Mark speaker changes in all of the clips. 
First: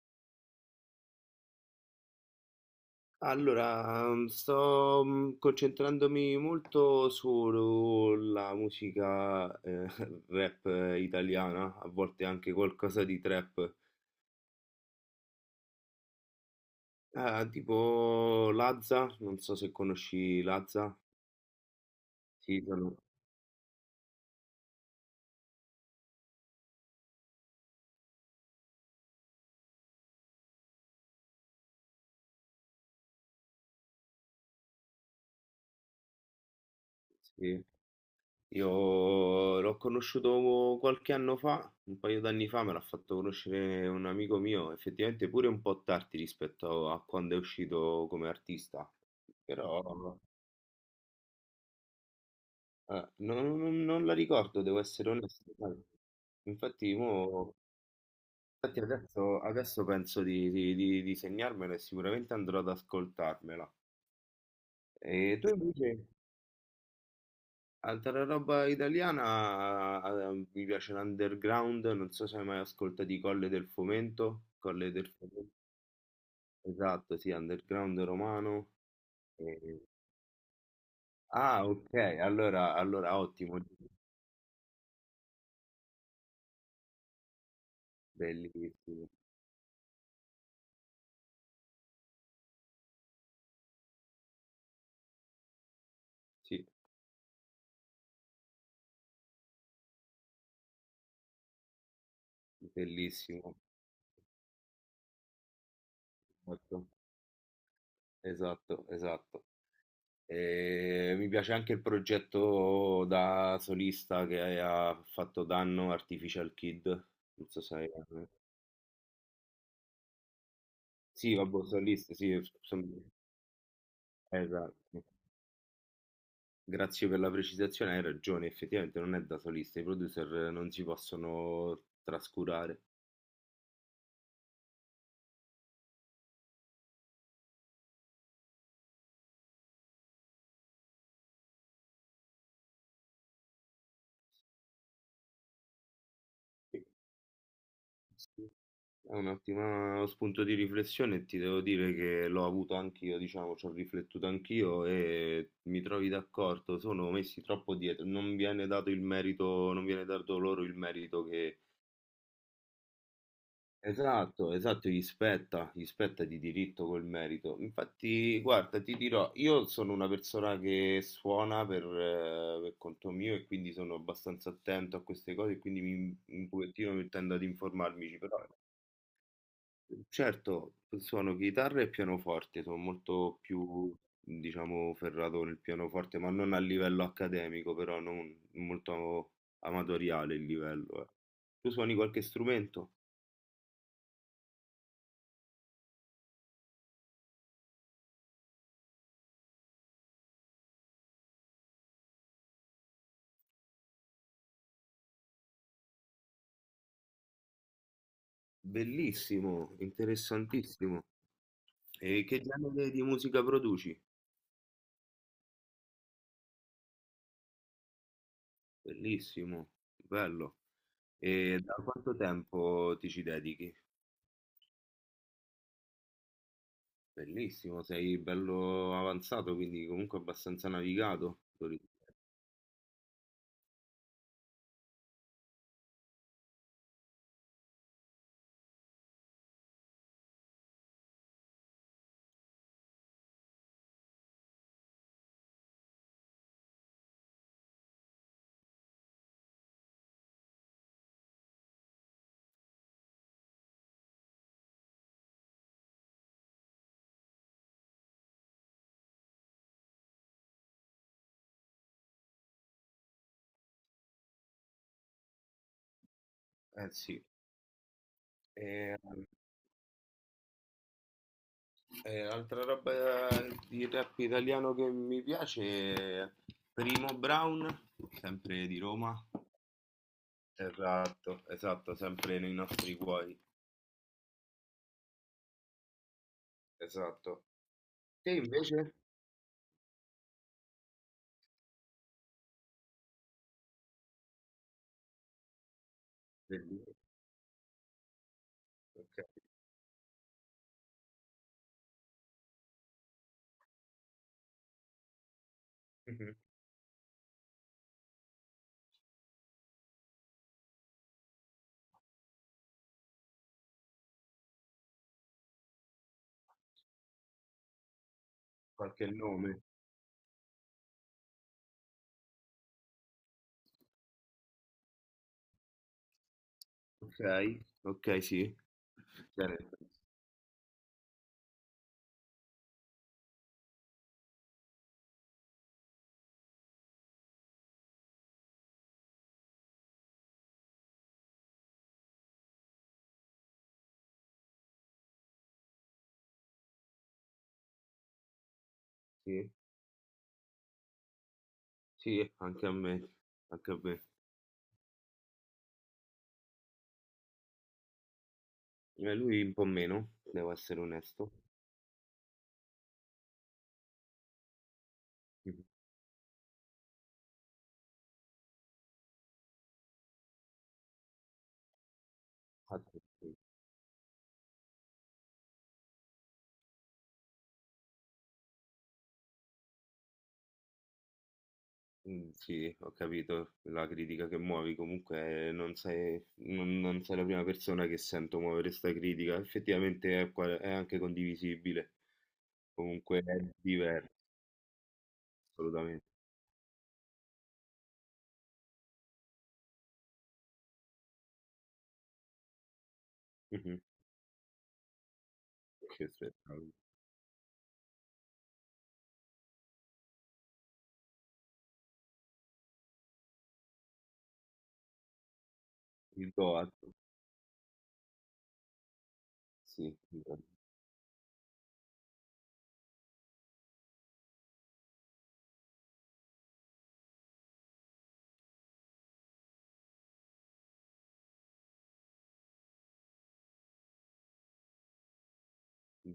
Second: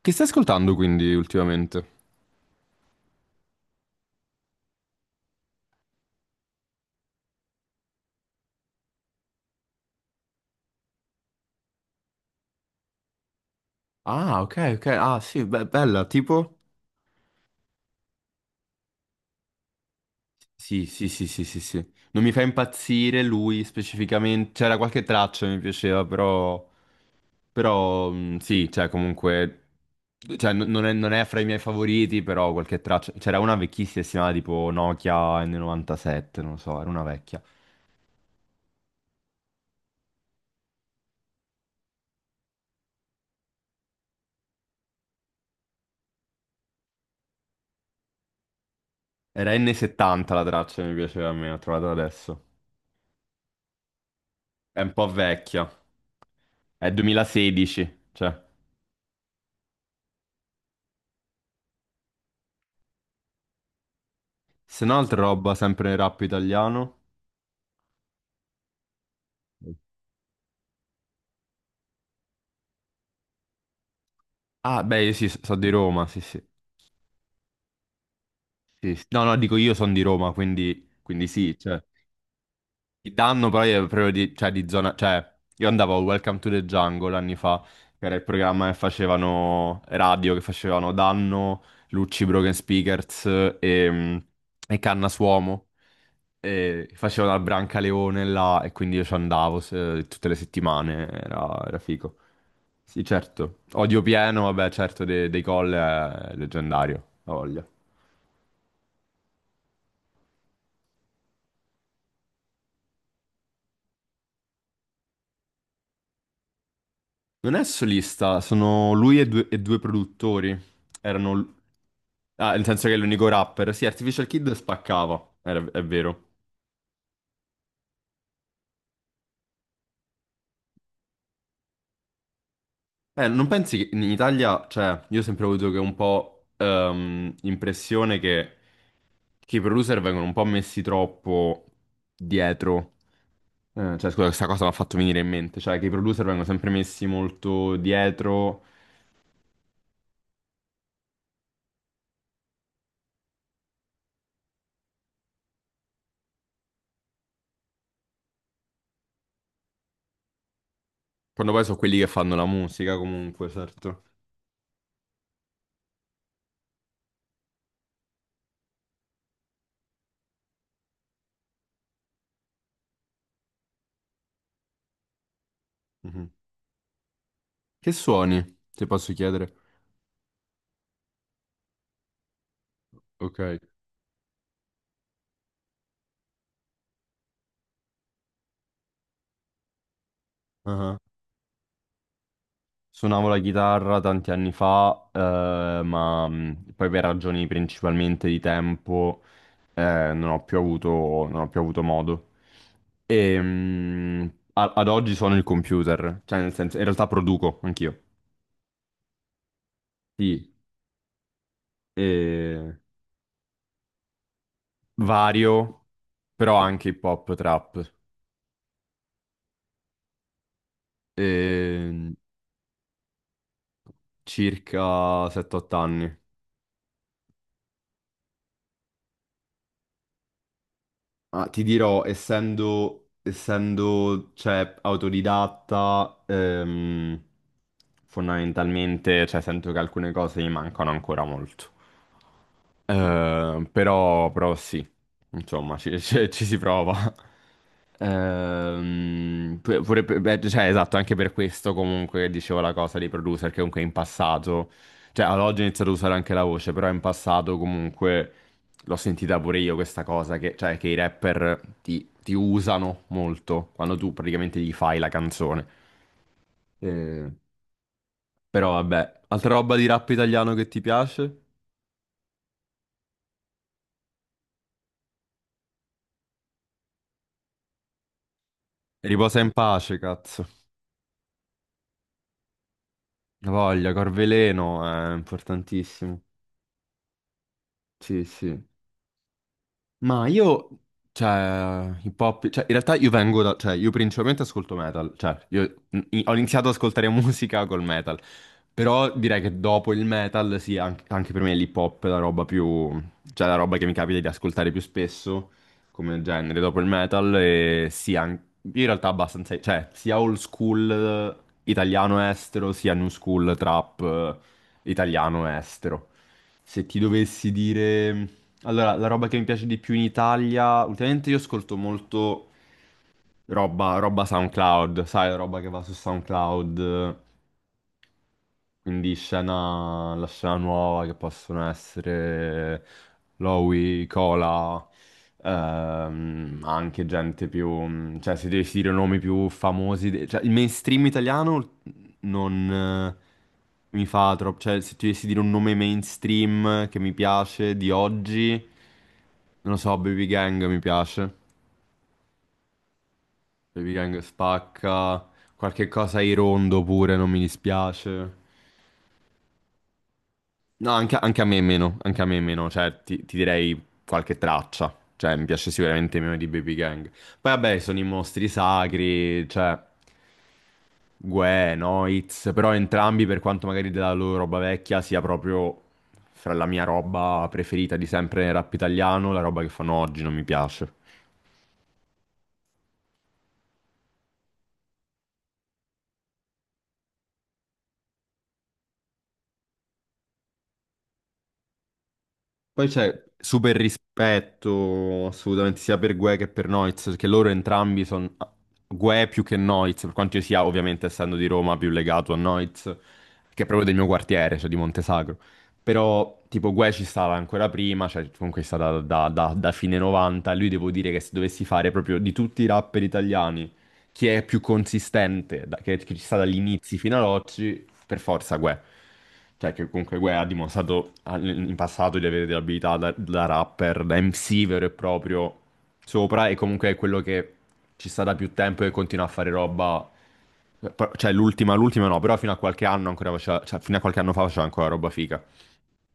Speaker 1: Che stai ascoltando quindi ultimamente?
Speaker 2: Allora, sto concentrandomi molto sulla musica rap italiana, a volte anche qualcosa di trap.
Speaker 1: Ah, ok, ok. Ah, sì, bella, tipo?
Speaker 2: Ah, tipo Lazza, non so se conosci
Speaker 1: Sì,
Speaker 2: Lazza.
Speaker 1: sì, sì, sì, sì, sì. Non mi fa
Speaker 2: Sì,
Speaker 1: impazzire lui specificamente. C'era qualche traccia che mi piaceva, però... Però, sì, cioè, comunque... Cioè, non è, non è fra i miei favoriti, però qualche traccia... C'era una vecchissima, si chiamava tipo Nokia N97, non lo so, era una vecchia.
Speaker 2: sì. Io l'ho conosciuto qualche anno fa, un paio d'anni fa, me l'ha fatto conoscere un amico mio, effettivamente pure un po' tardi rispetto a quando è uscito come artista,
Speaker 1: Era
Speaker 2: però...
Speaker 1: N70 la traccia che mi piaceva a me, l'ho trovata adesso.
Speaker 2: Ah, non la ricordo, devo
Speaker 1: È un po'
Speaker 2: essere onesto,
Speaker 1: vecchia.
Speaker 2: sai.
Speaker 1: È
Speaker 2: Infatti, mo-
Speaker 1: 2016, cioè...
Speaker 2: infatti adesso, adesso penso di segnarmela e sicuramente andrò ad ascoltarmela.
Speaker 1: Se no, altra
Speaker 2: E tu
Speaker 1: roba sempre
Speaker 2: invece,
Speaker 1: nel rap italiano.
Speaker 2: altra roba italiana, mi piace l'underground, non so se hai mai ascoltato i Colle del Fomento.
Speaker 1: Ah,
Speaker 2: Colle
Speaker 1: beh,
Speaker 2: del
Speaker 1: io sì,
Speaker 2: Fomento,
Speaker 1: sono di Roma, sì, sì.
Speaker 2: esatto, sì, underground romano.
Speaker 1: Sì, sì. No, no, dico io
Speaker 2: E-
Speaker 1: sono di Roma, quindi, quindi sì,
Speaker 2: Ah,
Speaker 1: cioè.
Speaker 2: ok,
Speaker 1: Il
Speaker 2: allora
Speaker 1: danno
Speaker 2: ottimo,
Speaker 1: però è proprio di, cioè, di zona... Cioè, io andavo a Welcome to the Jungle anni fa, che era il programma che
Speaker 2: bellissimo,
Speaker 1: facevano radio, che facevano Danno, Lucci Broken Speakers e, e Canna Suomo.
Speaker 2: sì,
Speaker 1: E facevano al Brancaleone là e quindi io ci andavo tutte le settimane, era figo. Sì,
Speaker 2: bellissimo.
Speaker 1: certo. Odio pieno, vabbè, certo, dei, Coll è
Speaker 2: Molto.
Speaker 1: leggendario, la voglia.
Speaker 2: Esatto, esatto. E mi piace anche il progetto da solista che ha fatto Danno, Artificial Kid. Non
Speaker 1: Non
Speaker 2: so
Speaker 1: è
Speaker 2: se hai...
Speaker 1: solista, sono lui e due produttori. Erano...
Speaker 2: Sì,
Speaker 1: l-
Speaker 2: vabbè, solista,
Speaker 1: Ah, nel senso che è l'unico rapper. Sì, Artificial Kid
Speaker 2: esatto.
Speaker 1: spaccava, è vero.
Speaker 2: Grazie per la precisazione, hai ragione, effettivamente non è da solista, i producer non si possono trascurare.
Speaker 1: Non pensi che in Italia, cioè, io ho sempre avuto che un po' impressione che i producer vengono un po' messi troppo dietro. Cioè, scusa, questa cosa mi ha fatto venire in mente. Cioè, che i producer vengono sempre messi molto dietro.
Speaker 2: È un ottimo spunto di riflessione e ti devo dire che l'ho avuto anch'io, diciamo, ci ho riflettuto anch'io e mi trovi d'accordo, sono messi troppo dietro, non viene dato il merito, non viene dato loro il merito
Speaker 1: Quando
Speaker 2: che...
Speaker 1: poi sono quelli che fanno la musica, comunque, certo.
Speaker 2: Esatto, esatto, gli spetta di diritto quel merito. Infatti, guarda, ti dirò, io sono una persona che suona per conto mio e quindi sono abbastanza attento a queste cose e quindi mi,
Speaker 1: Mhm.
Speaker 2: un pochettino mi tendo ad
Speaker 1: Che
Speaker 2: informarmi, però...
Speaker 1: suoni, se posso chiedere?
Speaker 2: Certo, suono chitarra e pianoforte, sono molto
Speaker 1: Ok.
Speaker 2: più, diciamo, ferrato nel pianoforte, ma non a livello accademico, però non molto amatoriale il
Speaker 1: Ah.
Speaker 2: livello, eh. Tu suoni qualche strumento?
Speaker 1: Suonavo la chitarra tanti anni fa, ma poi per ragioni principalmente di tempo, eh, non ho più avuto, non ho più avuto modo. E ad oggi sono il computer, cioè nel senso, in realtà produco anch'io.
Speaker 2: Bellissimo,
Speaker 1: Sì,
Speaker 2: interessantissimo. E che
Speaker 1: e
Speaker 2: genere di musica produci?
Speaker 1: vario, però anche hip hop, trap.
Speaker 2: Bellissimo, bello. E da
Speaker 1: E
Speaker 2: quanto tempo ti ci dedichi?
Speaker 1: circa 7-8 anni.
Speaker 2: Bellissimo, sei bello avanzato, quindi comunque abbastanza navigato.
Speaker 1: Ah, ti dirò, essendo cioè, autodidatta, fondamentalmente cioè, sento che alcune cose mi mancano ancora molto. Però, però sì, insomma, ci ci si prova. Pure beh, cioè, esatto, anche per questo comunque dicevo la cosa dei producer che comunque in passato, cioè ad oggi ho iniziato a usare anche la voce, però in passato comunque l'ho sentita pure io questa cosa, che, cioè che i rapper ti usano molto quando tu praticamente gli fai la canzone.
Speaker 2: Eh sì.
Speaker 1: Eh, però vabbè,
Speaker 2: ehm,
Speaker 1: altra roba di rap italiano che ti piace?
Speaker 2: Altra roba di rap italiano che mi piace è Primo Brown, sempre di Roma.
Speaker 1: Riposa in pace, cazzo.
Speaker 2: Esatto, esatto, sempre nei nostri cuori.
Speaker 1: La voglia, Corveleno, è importantissimo.
Speaker 2: Esatto.
Speaker 1: Sì,
Speaker 2: Te
Speaker 1: sì.
Speaker 2: invece?
Speaker 1: Ma io, cioè, hip hop, cioè, in realtà io vengo da, cioè, io principalmente ascolto metal, cioè, io ho iniziato ad
Speaker 2: Bellino,
Speaker 1: ascoltare musica col metal, però
Speaker 2: ok.
Speaker 1: direi che dopo il metal, sì, anche, per me l'hip hop è la roba più, cioè, la roba che mi capita di ascoltare più spesso, come
Speaker 2: Mhm.
Speaker 1: genere, dopo il metal, e sì, io in realtà abbastanza, cioè, sia old school italiano-estero, sia new school trap italiano-estero. Se ti dovessi dire... Allora, la
Speaker 2: Qualche
Speaker 1: roba che mi
Speaker 2: nome?
Speaker 1: piace di più in Italia, ultimamente io ascolto molto roba SoundCloud, sai, roba che va su SoundCloud.
Speaker 2: Ok, ok, sì. Bene.
Speaker 1: La scena nuova che possono essere Lowy, Cola, ma anche gente più... Cioè, se dovessi dire nomi più famosi... Cioè, il mainstream italiano non mi fa troppo... Cioè, se ti dovessi dire un nome mainstream che mi piace di oggi,
Speaker 2: Sì,
Speaker 1: non lo so, Baby Gang mi piace.
Speaker 2: sì, anche a me. Anche a
Speaker 1: Baby
Speaker 2: me.
Speaker 1: Gang spacca. Qualche cosa ai rondo pure, non mi dispiace.
Speaker 2: Lui un po' meno, devo essere
Speaker 1: No, anche,
Speaker 2: onesto.
Speaker 1: anche a me è meno, anche a me è meno, cioè ti direi qualche traccia, cioè mi piace sicuramente meno di Baby Gang. Poi vabbè, sono i mostri sacri, cioè Gue, Noitz, però entrambi
Speaker 2: Mhm.
Speaker 1: per quanto magari della loro roba vecchia sia proprio fra la mia roba preferita di sempre nel rap italiano, la roba che fanno oggi non mi piace.
Speaker 2: Sì, ho capito la critica che muovi, comunque non sei la prima persona che sento muovere 'sta critica. Effettivamente è qua è anche condivisibile,
Speaker 1: Poi c'è
Speaker 2: comunque è
Speaker 1: super
Speaker 2: diver,
Speaker 1: rispetto assolutamente sia
Speaker 2: assolutamente.
Speaker 1: per Gue che per Noiz, perché loro entrambi sono Gue più che Noiz, per quanto io sia ovviamente essendo di Roma più legato a Noiz, che è
Speaker 2: Mh-mh.
Speaker 1: proprio del mio quartiere, cioè di Montesagro.
Speaker 2: Che
Speaker 1: Però tipo
Speaker 2: spettacolo.
Speaker 1: Gue ci stava ancora prima, cioè comunque è stata da fine 90, lui devo dire che se dovessi fare proprio di tutti i rapper italiani chi è più consistente, che ci
Speaker 2: Il
Speaker 1: sta dagli
Speaker 2: boato,
Speaker 1: inizi fino ad oggi, per forza Guè. Cioè, che
Speaker 2: sì.
Speaker 1: comunque Guè ha dimostrato in passato di avere delle abilità da rapper, da MC vero e proprio sopra, e comunque è quello che ci sta da più tempo e continua a fare roba. Pro- Cioè, l'ultima no, però fino a qualche anno ancora faceva, cioè, fino a qualche anno fa faceva ancora roba figa.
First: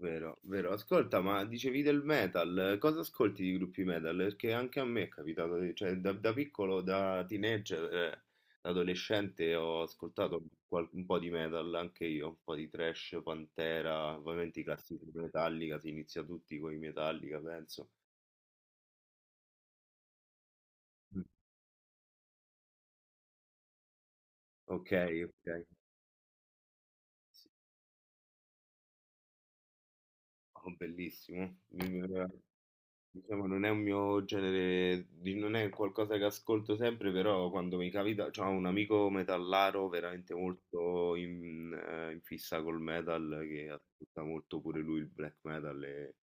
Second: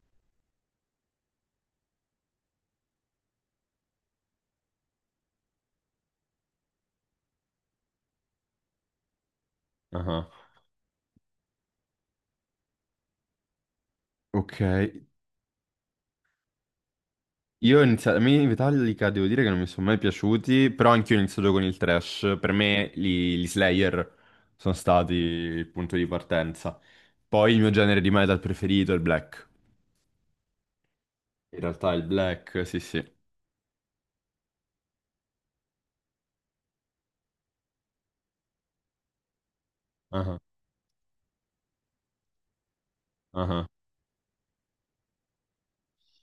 Speaker 2: Vero, vero. Ascolta, ma dicevi del metal, cosa ascolti di gruppi metal? Perché anche a me è capitato, cioè da, da piccolo, da teenager, da adolescente ho
Speaker 1: Ah,
Speaker 2: ascoltato un po' di metal, anche io, un po' di thrash, Pantera,
Speaker 1: ok.
Speaker 2: ovviamente i classici Metallica, si inizia tutti con i Metallica,
Speaker 1: Io ho
Speaker 2: penso.
Speaker 1: iniziato, a me i Metallica devo dire che non mi sono mai piaciuti, però anch'io ho
Speaker 2: Mm.
Speaker 1: iniziato con il thrash. Per me gli Slayer sono
Speaker 2: Ok,
Speaker 1: stati
Speaker 2: ok.
Speaker 1: il punto di partenza.
Speaker 2: Sì.
Speaker 1: Poi il mio genere di metal preferito è il black.
Speaker 2: Oh, bellissimo.
Speaker 1: In realtà il black, sì sì.
Speaker 2: Diciamo, non è un mio genere, non è qualcosa che ascolto sempre, però quando mi capita, c'ho un amico metallaro veramente
Speaker 1: Ah,
Speaker 2: molto in, in fissa col metal,
Speaker 1: ah.
Speaker 2: che ascolta molto pure lui il black metal,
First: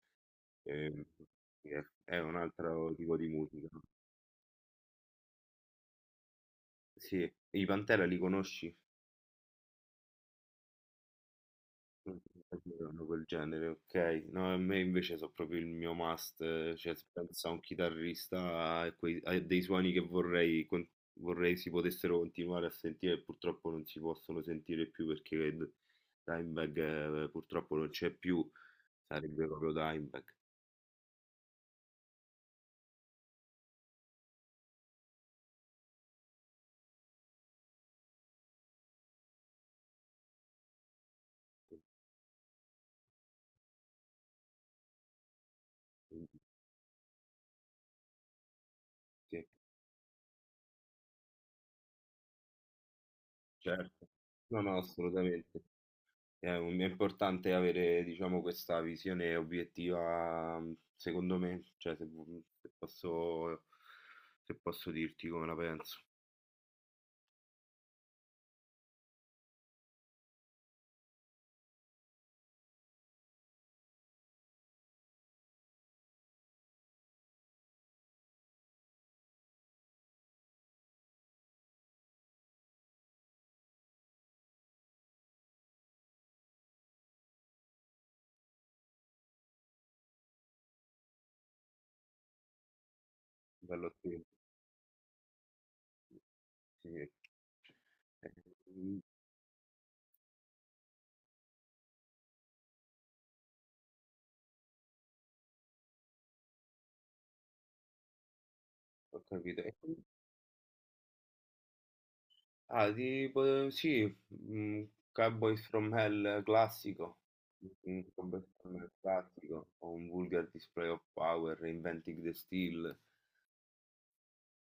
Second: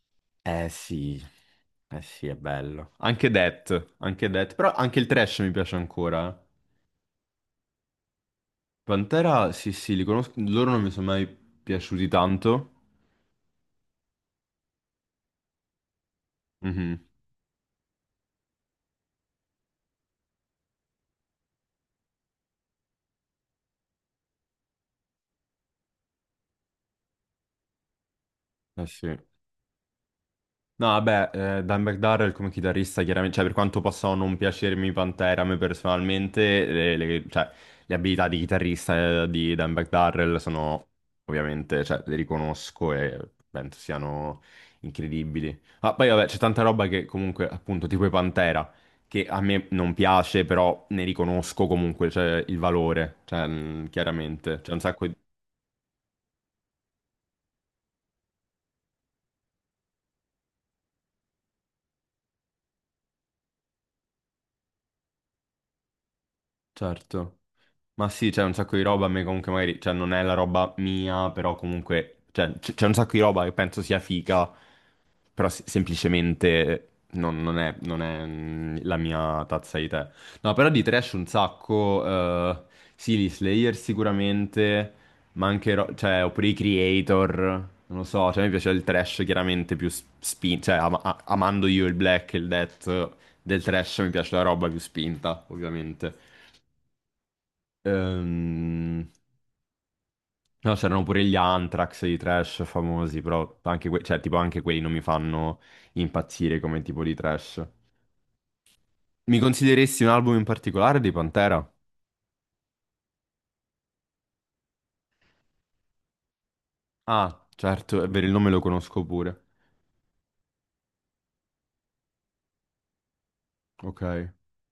Speaker 1: Eh
Speaker 2: e-
Speaker 1: sì,
Speaker 2: e
Speaker 1: eh
Speaker 2: è
Speaker 1: sì, è
Speaker 2: un
Speaker 1: bello.
Speaker 2: altro tipo di musica.
Speaker 1: Anche Death, però anche il thrash mi piace ancora, eh.
Speaker 2: Sì, i Pantera li conosci?
Speaker 1: Pantera, sì sì, li conosco, loro non mi sono mai piaciuti
Speaker 2: Mh, è
Speaker 1: tanto.
Speaker 2: vero, hanno quel genere, okay. No, a me invece so' proprio il mio must, cioè
Speaker 1: Mhm.
Speaker 2: s penso a un chitarrista e quei a dei suoni che vorrei con vorrei si potessero continuare a sentire e purtroppo non si possono sentire più perché d Dimebag, purtroppo non c'è più,
Speaker 1: Eh sì.
Speaker 2: sarebbe proprio Dimebag.
Speaker 1: No, vabbè, Dan McDowell come chitarrista, chiaramente, cioè per quanto possano non piacermi i Pantera, a me personalmente, cioè, le abilità di chitarrista di Dan McDowell sono ovviamente, cioè, le riconosco e penso siano incredibili. Ma poi, vabbè, c'è
Speaker 2: Quindi,
Speaker 1: tanta roba che comunque, appunto, tipo i Pantera, che a
Speaker 2: sì.
Speaker 1: me non piace, però ne riconosco comunque, cioè, il valore, cioè,
Speaker 2: Certo.
Speaker 1: chiaramente,
Speaker 2: No,
Speaker 1: c'è
Speaker 2: no,
Speaker 1: un sacco di...
Speaker 2: assolutamente. È, è importante avere, diciamo, questa visione obiettiva, secondo me, cioè se, vu- mhmm, se posso, se posso dirti come la penso.
Speaker 1: Certo. Ma sì, c'è un sacco di roba, a me comunque magari, cioè non è la roba mia, però comunque, cioè, c'è un sacco di roba che penso sia figa, però semplicemente non è, la mia tazza di tè. No, però di trash un sacco, sì, gli Slayer sicuramente, ma anche, cioè, oppure i Creator, non lo so, cioè mi piace il trash chiaramente più spin, cioè amando io il black e il death del
Speaker 2: Bello,
Speaker 1: trash mi
Speaker 2: sì,
Speaker 1: piace la roba più spinta, ovviamente.
Speaker 2: sì. Eh, mm,
Speaker 1: Ehm, No, c'erano pure gli Anthrax, i Trash famosi, però anche, cioè, tipo, anche quelli non mi fanno impazzire come tipo di trash.
Speaker 2: ho
Speaker 1: Mi
Speaker 2: capito. E
Speaker 1: consideresti
Speaker 2: quindi-
Speaker 1: un album in particolare di Pantera?
Speaker 2: Ah, tipo, sì, mm, Cowboys from Hell classico.
Speaker 1: Ah, certo,
Speaker 2: Un
Speaker 1: è vero, il
Speaker 2: Cowboys
Speaker 1: nome lo
Speaker 2: from Hell
Speaker 1: conosco pure.
Speaker 2: classico, o un Vulgar Display of Power, Reinventing the Steel.
Speaker 1: Ok,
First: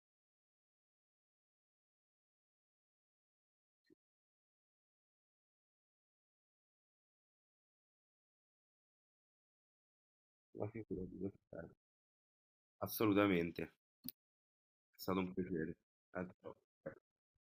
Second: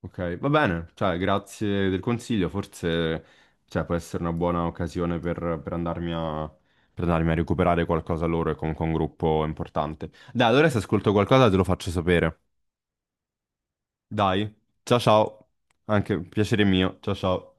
Speaker 1: ok, va bene, cioè, grazie del consiglio, forse, cioè, può essere una buona occasione per, per andarmi a recuperare qualcosa loro e comunque un gruppo importante. Dai,
Speaker 2: Ma
Speaker 1: allora se ascolto
Speaker 2: figurati, che
Speaker 1: qualcosa te lo
Speaker 2: bello.
Speaker 1: faccio sapere.
Speaker 2: Assolutamente, è
Speaker 1: Dai, ciao
Speaker 2: stato un
Speaker 1: ciao,
Speaker 2: piacere.
Speaker 1: anche
Speaker 2: A dopo.
Speaker 1: piacere mio, ciao ciao.